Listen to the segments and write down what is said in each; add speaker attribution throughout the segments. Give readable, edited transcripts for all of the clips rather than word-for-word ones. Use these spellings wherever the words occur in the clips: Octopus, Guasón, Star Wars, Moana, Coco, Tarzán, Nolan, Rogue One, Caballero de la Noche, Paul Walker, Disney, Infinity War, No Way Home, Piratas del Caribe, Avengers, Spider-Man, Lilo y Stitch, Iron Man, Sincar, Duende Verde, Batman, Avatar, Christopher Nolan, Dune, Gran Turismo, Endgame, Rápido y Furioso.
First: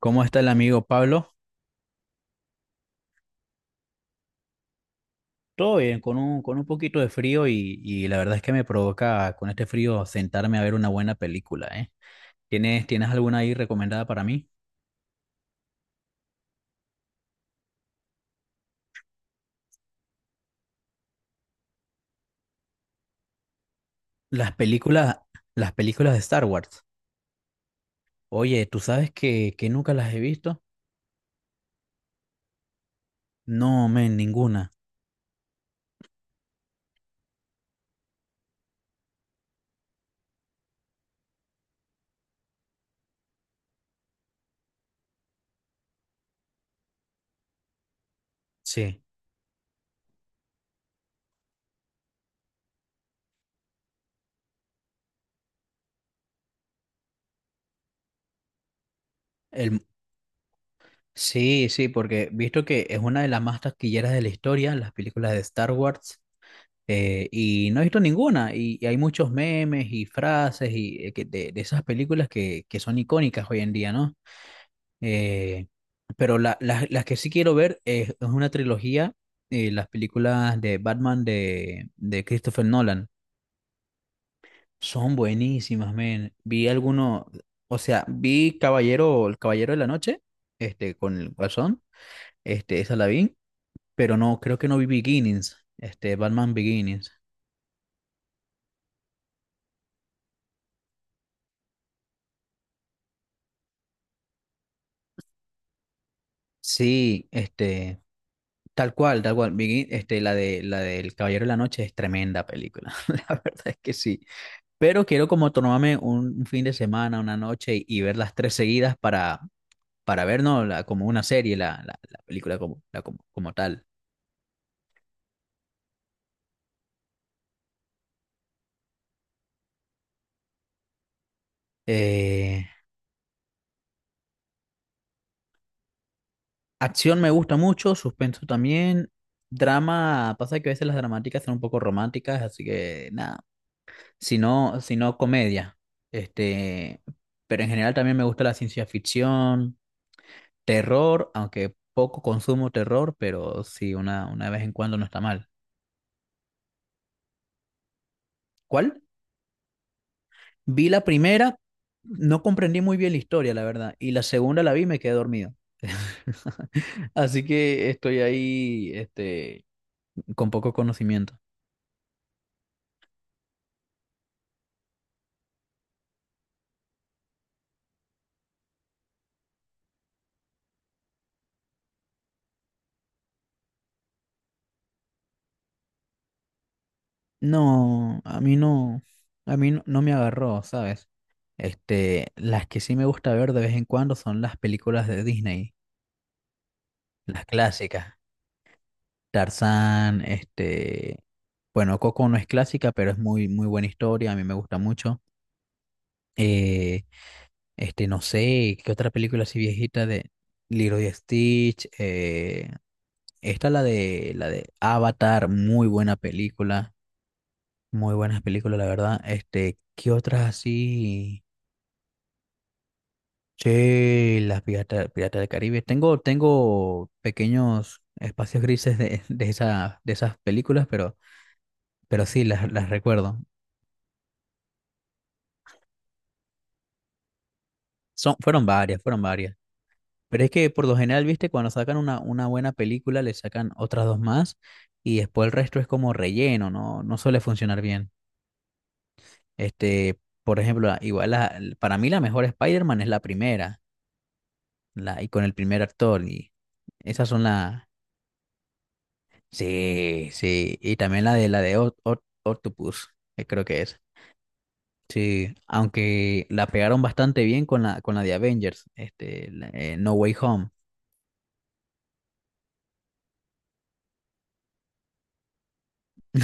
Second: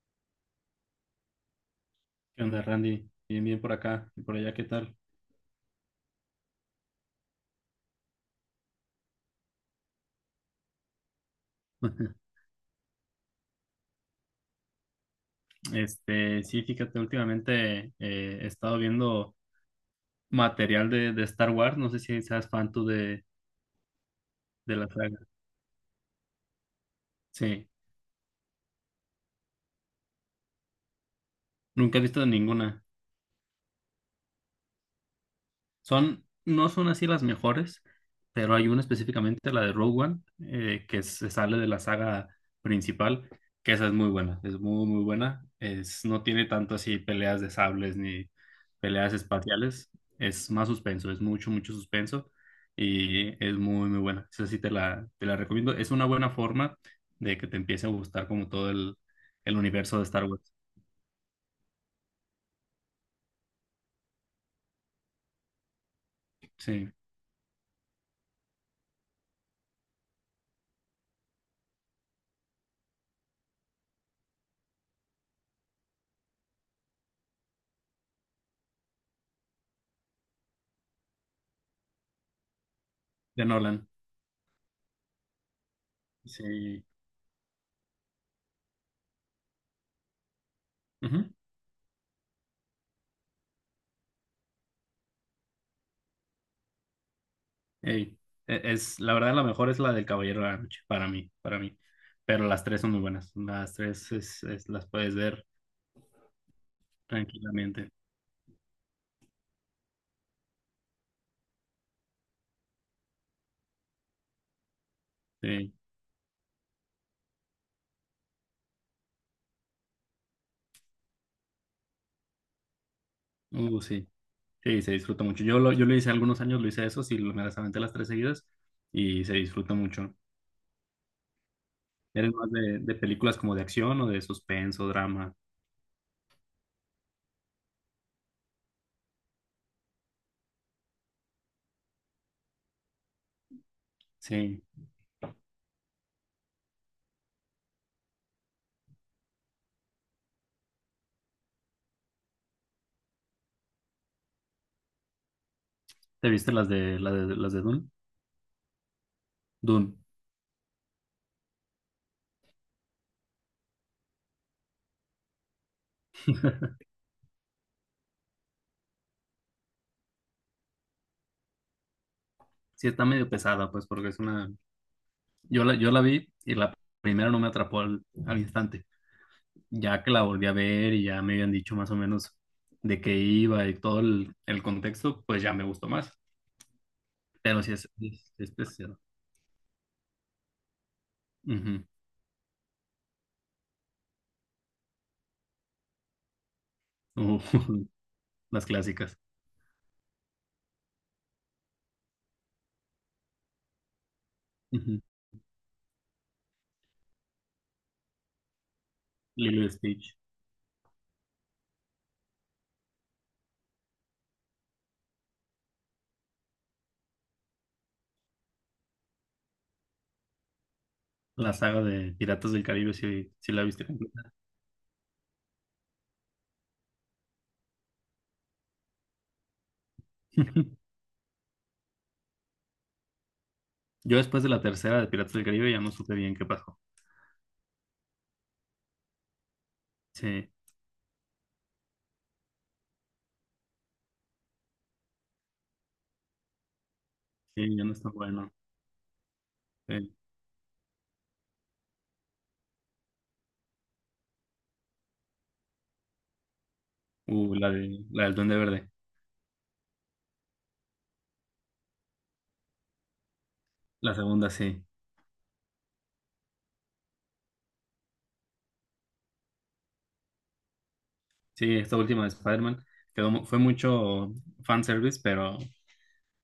Speaker 1: ¿Cómo está el amigo Pablo?
Speaker 2: ¿Qué onda, Randy? Bien, bien por acá y por allá, ¿qué tal?
Speaker 1: Todo bien, con con un poquito de frío y la verdad es que me provoca con este frío sentarme a ver una buena película, ¿eh? ¿ tienes alguna ahí recomendada para mí?
Speaker 2: Sí, fíjate, últimamente he estado viendo material de Star Wars. No sé si seas fan tú
Speaker 1: Las
Speaker 2: de la
Speaker 1: películas,
Speaker 2: saga.
Speaker 1: las películas de Star Wars.
Speaker 2: Sí,
Speaker 1: Oye, ¿tú sabes que nunca las he visto?
Speaker 2: nunca he visto ninguna.
Speaker 1: No, men, ninguna.
Speaker 2: Son, no son así las mejores, pero hay una específicamente, la de Rogue One, que se sale de la saga principal, que esa es muy buena, es muy, muy buena. Es, no tiene tanto así peleas de sables ni
Speaker 1: Sí.
Speaker 2: peleas espaciales, es más suspenso, es mucho, mucho suspenso y es muy, muy buena. Esa sí te la recomiendo. Es una buena forma de que te empiece a gustar como todo el
Speaker 1: El,
Speaker 2: universo de Star Wars,
Speaker 1: sí, sí, porque visto que es una de las más taquilleras de la historia, las películas de Star Wars.
Speaker 2: sí,
Speaker 1: Y no he visto ninguna, y hay muchos memes y frases y, de esas películas que son icónicas hoy en día, ¿no? Eh, las que sí quiero ver es una trilogía, las películas de Batman de Christopher Nolan.
Speaker 2: de Nolan,
Speaker 1: Son buenísimas, men. Vi
Speaker 2: sí.
Speaker 1: alguno, o sea, vi Caballero, El Caballero de la Noche, con
Speaker 2: Ujú.
Speaker 1: el Guasón, esa la vi, pero no, creo que no vi Beginnings, Batman Beginnings.
Speaker 2: Ey, es, la verdad, la mejor es la del Caballero de la Noche, para mí, para mí. Pero las tres son muy buenas. Las tres las puedes ver
Speaker 1: Sí,
Speaker 2: tranquilamente.
Speaker 1: tal cual, tal cual. La del Caballero de la Noche es tremenda película. La verdad es que sí. Pero quiero como
Speaker 2: Sí.
Speaker 1: tomarme un fin de semana, una noche y ver las tres seguidas para ver, ¿no? Como una serie, la película como tal.
Speaker 2: Sí. Sí, se disfruta mucho. Yo lo hice algunos años, lo hice eso, sí, me las aventé las tres seguidas y se disfruta mucho. ¿Eres más
Speaker 1: Eh,
Speaker 2: de películas como de acción o de suspenso, drama?
Speaker 1: Acción me gusta mucho, suspenso también. Drama, pasa que a veces las dramáticas son un poco románticas, así que nada. Si
Speaker 2: Sí.
Speaker 1: no, si no, comedia. Este, pero en general también me gusta la ciencia ficción. Terror, aunque poco consumo terror, pero sí, una vez en cuando no está mal.
Speaker 2: ¿Te viste las de Dune?
Speaker 1: ¿Cuál?
Speaker 2: Dune.
Speaker 1: Vi la primera, no comprendí muy bien la historia, la verdad, y la segunda la vi y me quedé dormido. Así que estoy ahí, con poco conocimiento.
Speaker 2: Sí, está medio pesada, pues, porque es una... yo la vi y la primera no me atrapó al instante. Ya que la volví a ver y ya me habían dicho más o menos de qué iba y todo el contexto, pues ya me gustó más. Pero sí
Speaker 1: No, a
Speaker 2: es
Speaker 1: mí
Speaker 2: pesado.
Speaker 1: no, a mí no, no me agarró, ¿sabes?
Speaker 2: Ujú.
Speaker 1: Las que sí me gusta ver de vez en cuando son las películas de Disney,
Speaker 2: Ujú.
Speaker 1: las clásicas.
Speaker 2: Las clásicas.
Speaker 1: Tarzán, bueno, Coco no es clásica, pero es muy, muy buena historia, a mí me gusta
Speaker 2: Ujú.
Speaker 1: mucho. Eh, no sé, ¿qué otra película así
Speaker 2: Lilo y
Speaker 1: viejita
Speaker 2: Stitch.
Speaker 1: de Lilo y Stitch? Esta la de Avatar, muy buena película, muy buenas películas, la verdad. ¿Qué otras así?
Speaker 2: La saga de Piratas del Caribe, si, si la viste completa.
Speaker 1: Che, las Pirata del Caribe. Tengo, tengo pequeños espacios grises de, de esas películas, pero sí, las recuerdo.
Speaker 2: Yo después de la tercera de Piratas del Caribe ya no supe bien qué pasó.
Speaker 1: Son, fueron varias, fueron varias. Pero es
Speaker 2: Sí,
Speaker 1: que por lo general, viste, cuando sacan una buena película, le sacan otras dos más y después el resto es como relleno, no, no suele
Speaker 2: sí,
Speaker 1: funcionar
Speaker 2: ya no está
Speaker 1: bien.
Speaker 2: bueno. Sí.
Speaker 1: Este, por ejemplo, para mí la mejor Spider-Man es la primera, la, y con el primer actor, y esas son las...
Speaker 2: La del Duende Verde.
Speaker 1: Sí, sí, y también la de Octopus, que creo que es.
Speaker 2: La segunda, sí.
Speaker 1: Sí, aunque la pegaron bastante bien con la de Avengers, No Way Home.
Speaker 2: Sí, esta última de Spider-Man quedó, fue mucho fanservice, pero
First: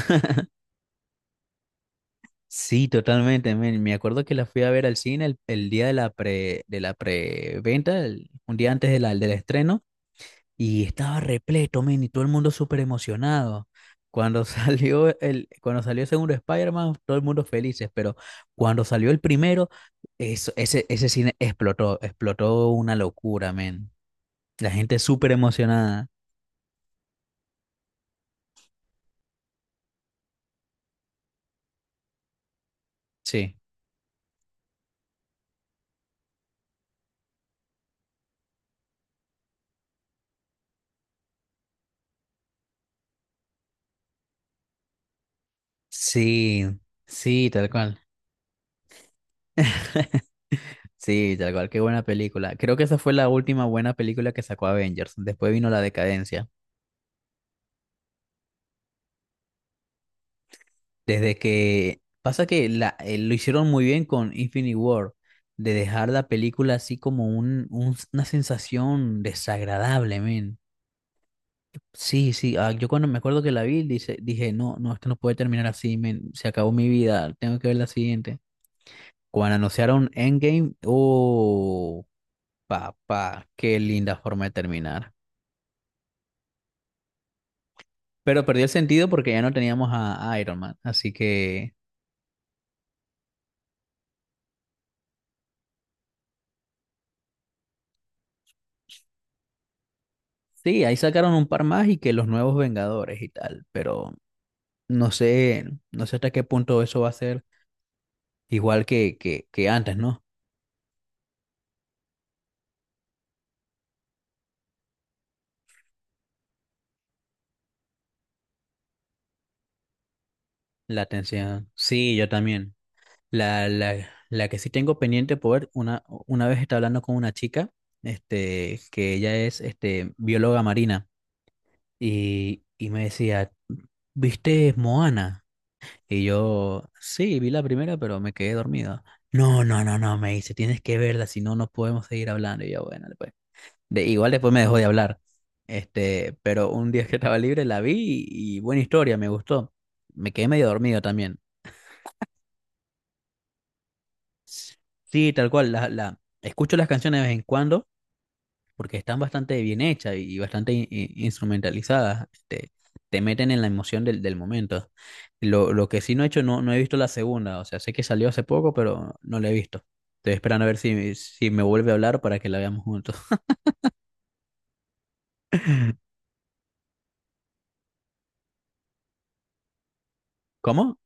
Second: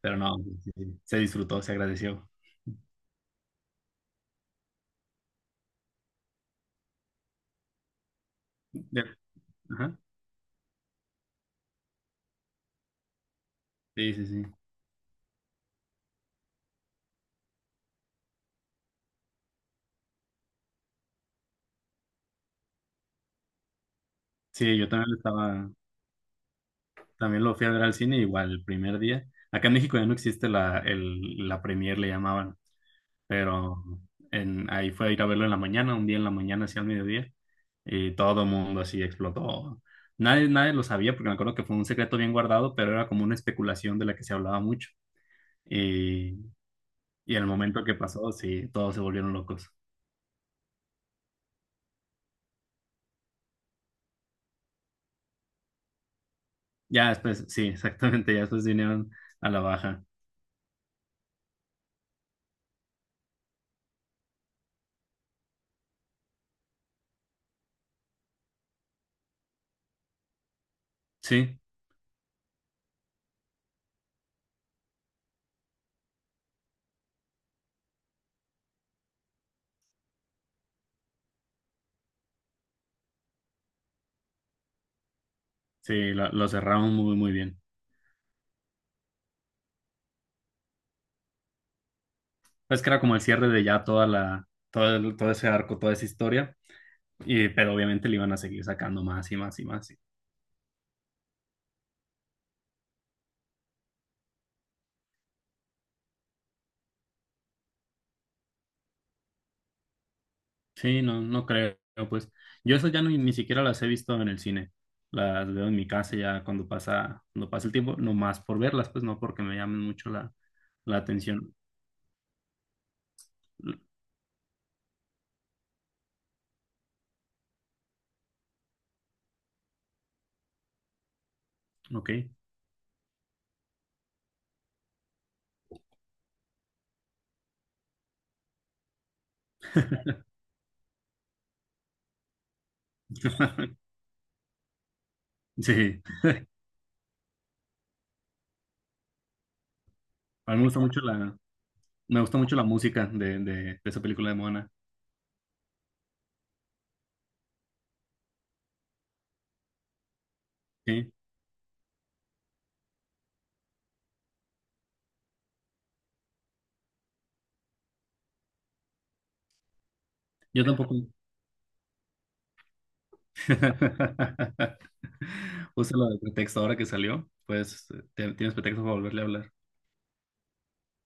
Speaker 2: Pero no, sí, sí, sí, se disfrutó, se agradeció.
Speaker 1: Sí, totalmente, men. Me acuerdo que la fui a ver al cine el día de de la preventa, un día antes de
Speaker 2: De-
Speaker 1: del estreno,
Speaker 2: ajá.
Speaker 1: y estaba repleto, men, y todo el mundo súper emocionado.
Speaker 2: Sí, sí,
Speaker 1: Cuando
Speaker 2: sí.
Speaker 1: cuando salió el segundo Spider-Man, todo el mundo felices, pero cuando salió el primero, ese cine explotó, explotó una locura, men. La
Speaker 2: Sí, yo
Speaker 1: gente
Speaker 2: también lo
Speaker 1: súper
Speaker 2: estaba,
Speaker 1: emocionada.
Speaker 2: también lo fui a ver al cine igual el primer día. Acá en México ya no existe la premier, le llamaban,
Speaker 1: Sí.
Speaker 2: pero en, ahí fue a ir a verlo en la mañana, un día en la mañana hacia el mediodía, y todo el mundo así explotó. Nadie, nadie lo sabía, porque me acuerdo que fue un secreto bien guardado, pero era como una especulación de la que se hablaba mucho. Y,
Speaker 1: Sí,
Speaker 2: y el
Speaker 1: sí, tal
Speaker 2: momento que
Speaker 1: cual.
Speaker 2: pasó, sí, todos se volvieron locos.
Speaker 1: Sí, tal cual, qué buena película. Creo que esa fue la última buena película que sacó Avengers. Después vino la decadencia.
Speaker 2: Ya después, sí, exactamente, ya después vinieron a la baja.
Speaker 1: Desde que pasa que lo hicieron muy bien con Infinity War, de dejar la película así como una sensación desagradable, men.
Speaker 2: Sí,
Speaker 1: Sí, sí, ah, yo cuando me acuerdo que la vi, dije, no, no, esto no puede terminar así, men. Se acabó mi vida, tengo que ver la siguiente. Cuando anunciaron Endgame, oh, papá, qué linda forma de terminar.
Speaker 2: sí, lo cerraron muy, muy bien.
Speaker 1: Pero perdió el sentido porque ya no teníamos a Iron Man. Así que
Speaker 2: Pues que era como el cierre de ya toda todo ese arco, toda esa historia, y, pero obviamente le iban a seguir sacando más y más y más. Sí,
Speaker 1: sí, ahí sacaron un par más y que los nuevos Vengadores y tal. Pero no sé, no sé hasta qué punto eso va a ser igual que antes, ¿no?
Speaker 2: sí, no, no creo, pues. Yo eso ya ni siquiera las he visto en el cine. Las veo en mi casa ya cuando pasa el tiempo, nomás por verlas, pues no porque me llamen mucho la
Speaker 1: La
Speaker 2: atención.
Speaker 1: atención. Sí, yo también. La que sí tengo pendiente poder, una vez estaba hablando con una chica, que ella es bióloga marina,
Speaker 2: Ok.
Speaker 1: y me decía, ¿viste Moana? Y yo, sí, vi la primera, pero me quedé dormido. No, no, no, no, me dice, tienes que verla, si no, no podemos seguir hablando. Y yo, bueno, después Igual después me dejó de hablar.
Speaker 2: Sí,
Speaker 1: Pero un día que estaba libre la vi y buena historia, me gustó. Me quedé
Speaker 2: a mí me
Speaker 1: medio
Speaker 2: gusta
Speaker 1: dormido
Speaker 2: mucho
Speaker 1: también.
Speaker 2: me gusta mucho la música de esa película de Moana.
Speaker 1: Sí, tal cual, escucho las canciones de vez en cuando porque están bastante bien hechas y bastante
Speaker 2: Sí,
Speaker 1: instrumentalizadas. Te meten en la emoción del, del momento. Lo que sí no he hecho, no, no he visto la segunda. O sea, sé que salió hace poco, pero no la he visto. Estoy
Speaker 2: yo
Speaker 1: esperando a ver
Speaker 2: tampoco.
Speaker 1: si, si me vuelve a hablar para que la veamos juntos.
Speaker 2: Usa la de pretexto ahora que salió, pues tienes pretexto para volverle a hablar.
Speaker 1: ¿Cómo?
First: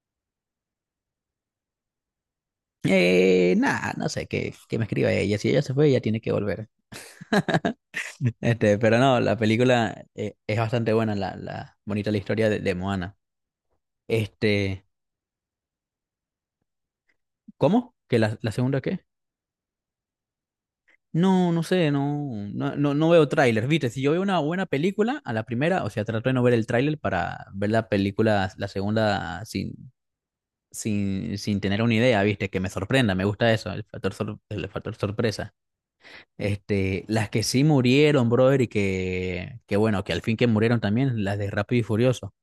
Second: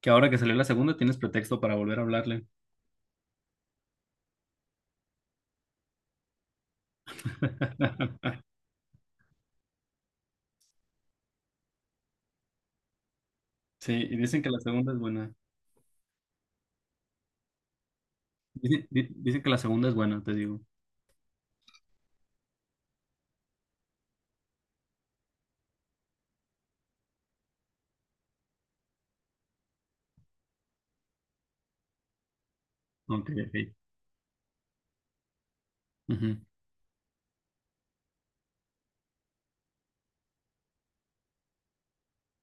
Speaker 2: Que ahora que salió la segunda, tienes pretexto para volver a hablarle.
Speaker 1: Nada, no sé, que me escriba ella. Si ella se fue, ella tiene que volver. Pero no, la película es bastante buena, la bonita la historia de Moana.
Speaker 2: Sí, y dicen que la
Speaker 1: Este,
Speaker 2: segunda es buena.
Speaker 1: ¿Cómo? ¿Que la segunda
Speaker 2: Dicen,
Speaker 1: qué?
Speaker 2: dicen que la segunda es buena, te digo.
Speaker 1: No, no sé, no, no, no, no veo tráiler, ¿viste? Si yo veo una buena película, a la primera, o sea, trato de no ver el tráiler para ver la película, la segunda, sin, sin, sin tener una idea, ¿viste? Que me sorprenda, me
Speaker 2: Ok,
Speaker 1: gusta
Speaker 2: ok.
Speaker 1: eso, el factor, el factor sorpresa.
Speaker 2: Ujú.
Speaker 1: Las que sí murieron, brother, y que bueno, que al fin que murieron también, las de Rápido y Furioso.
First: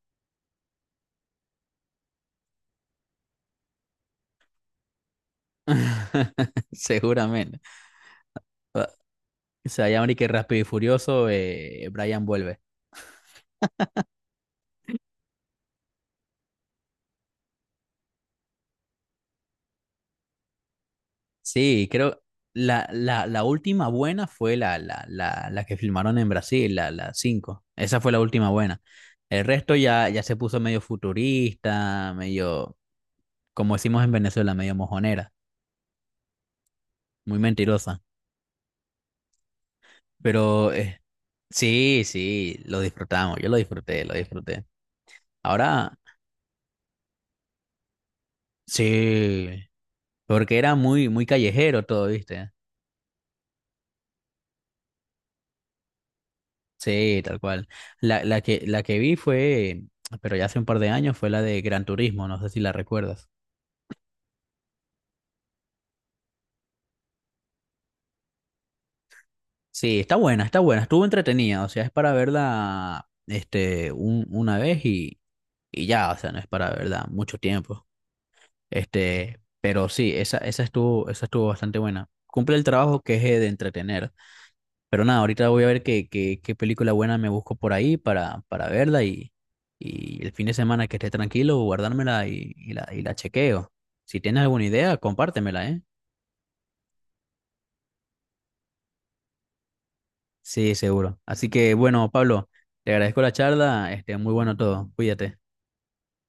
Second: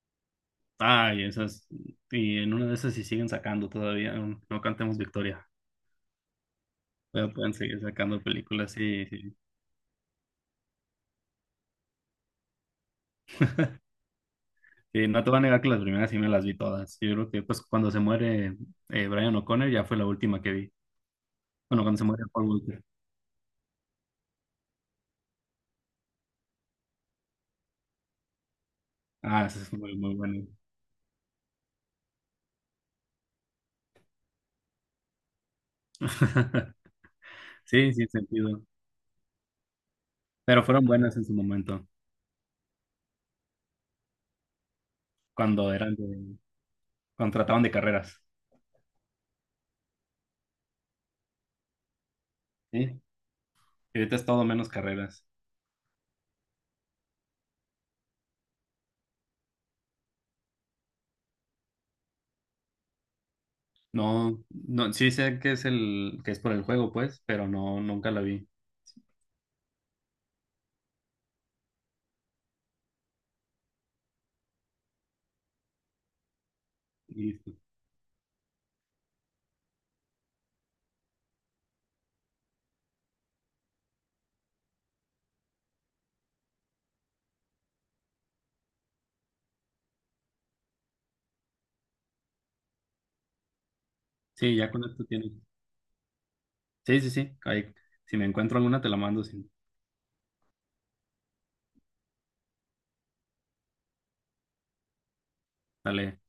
Speaker 2: Ay, esas. Y en una de esas, si siguen sacando todavía, no, no cantemos victoria. Pero pueden
Speaker 1: Seguramente.
Speaker 2: seguir sacando películas, sí,
Speaker 1: O sea, ya ahora que Rápido y Furioso, Brian vuelve.
Speaker 2: sí, no te voy a negar que las primeras sí me las vi todas. Yo creo que pues cuando se muere Brian O'Connor ya fue la última que vi. Bueno,
Speaker 1: Sí,
Speaker 2: cuando se muere
Speaker 1: creo
Speaker 2: Paul Walker.
Speaker 1: la última buena fue la que filmaron en Brasil, la 5. Esa fue la última buena. El
Speaker 2: Ah, esa es
Speaker 1: resto
Speaker 2: muy,
Speaker 1: ya,
Speaker 2: muy
Speaker 1: ya se
Speaker 2: bueno.
Speaker 1: puso medio futurista, medio, como decimos en Venezuela, medio mojonera, muy
Speaker 2: Sí,
Speaker 1: mentirosa.
Speaker 2: sin sentido. Pero
Speaker 1: Pero
Speaker 2: fueron buenas en su momento,
Speaker 1: sí, sí, lo disfrutamos, yo lo disfruté, lo disfruté.
Speaker 2: cuando eran
Speaker 1: Ahora,
Speaker 2: de, cuando trataban de carreras.
Speaker 1: sí, porque era muy, muy callejero todo, ¿viste?
Speaker 2: Sí. Y ahorita es todo menos carreras.
Speaker 1: Sí, tal cual. La que vi fue, pero ya hace un par de años, fue la de Gran Turismo, no sé si la recuerdas.
Speaker 2: No, no, sí sé que es el, que es por el juego, pues, pero no, nunca la vi.
Speaker 1: Sí, está buena, estuvo entretenida, o sea, es para verla una vez y ya, o sea, no es para verla mucho
Speaker 2: Y
Speaker 1: tiempo. Pero sí, esa, esa estuvo bastante buena. Cumple el trabajo que es de entretener. Pero nada, ahorita voy a ver qué, qué, qué película buena me busco por ahí para verla y el fin de semana que esté tranquilo, guardármela y la chequeo. Si tienes
Speaker 2: sí,
Speaker 1: alguna
Speaker 2: ya con
Speaker 1: idea,
Speaker 2: esto tiene.
Speaker 1: compártemela, ¿eh?
Speaker 2: Sí, sí, sí. Ahí, si me encuentro alguna, te la mando. Sí.
Speaker 1: Sí, seguro. Así que bueno, Pablo, te agradezco la charla, muy bueno todo. Cuídate.
Speaker 2: Dale.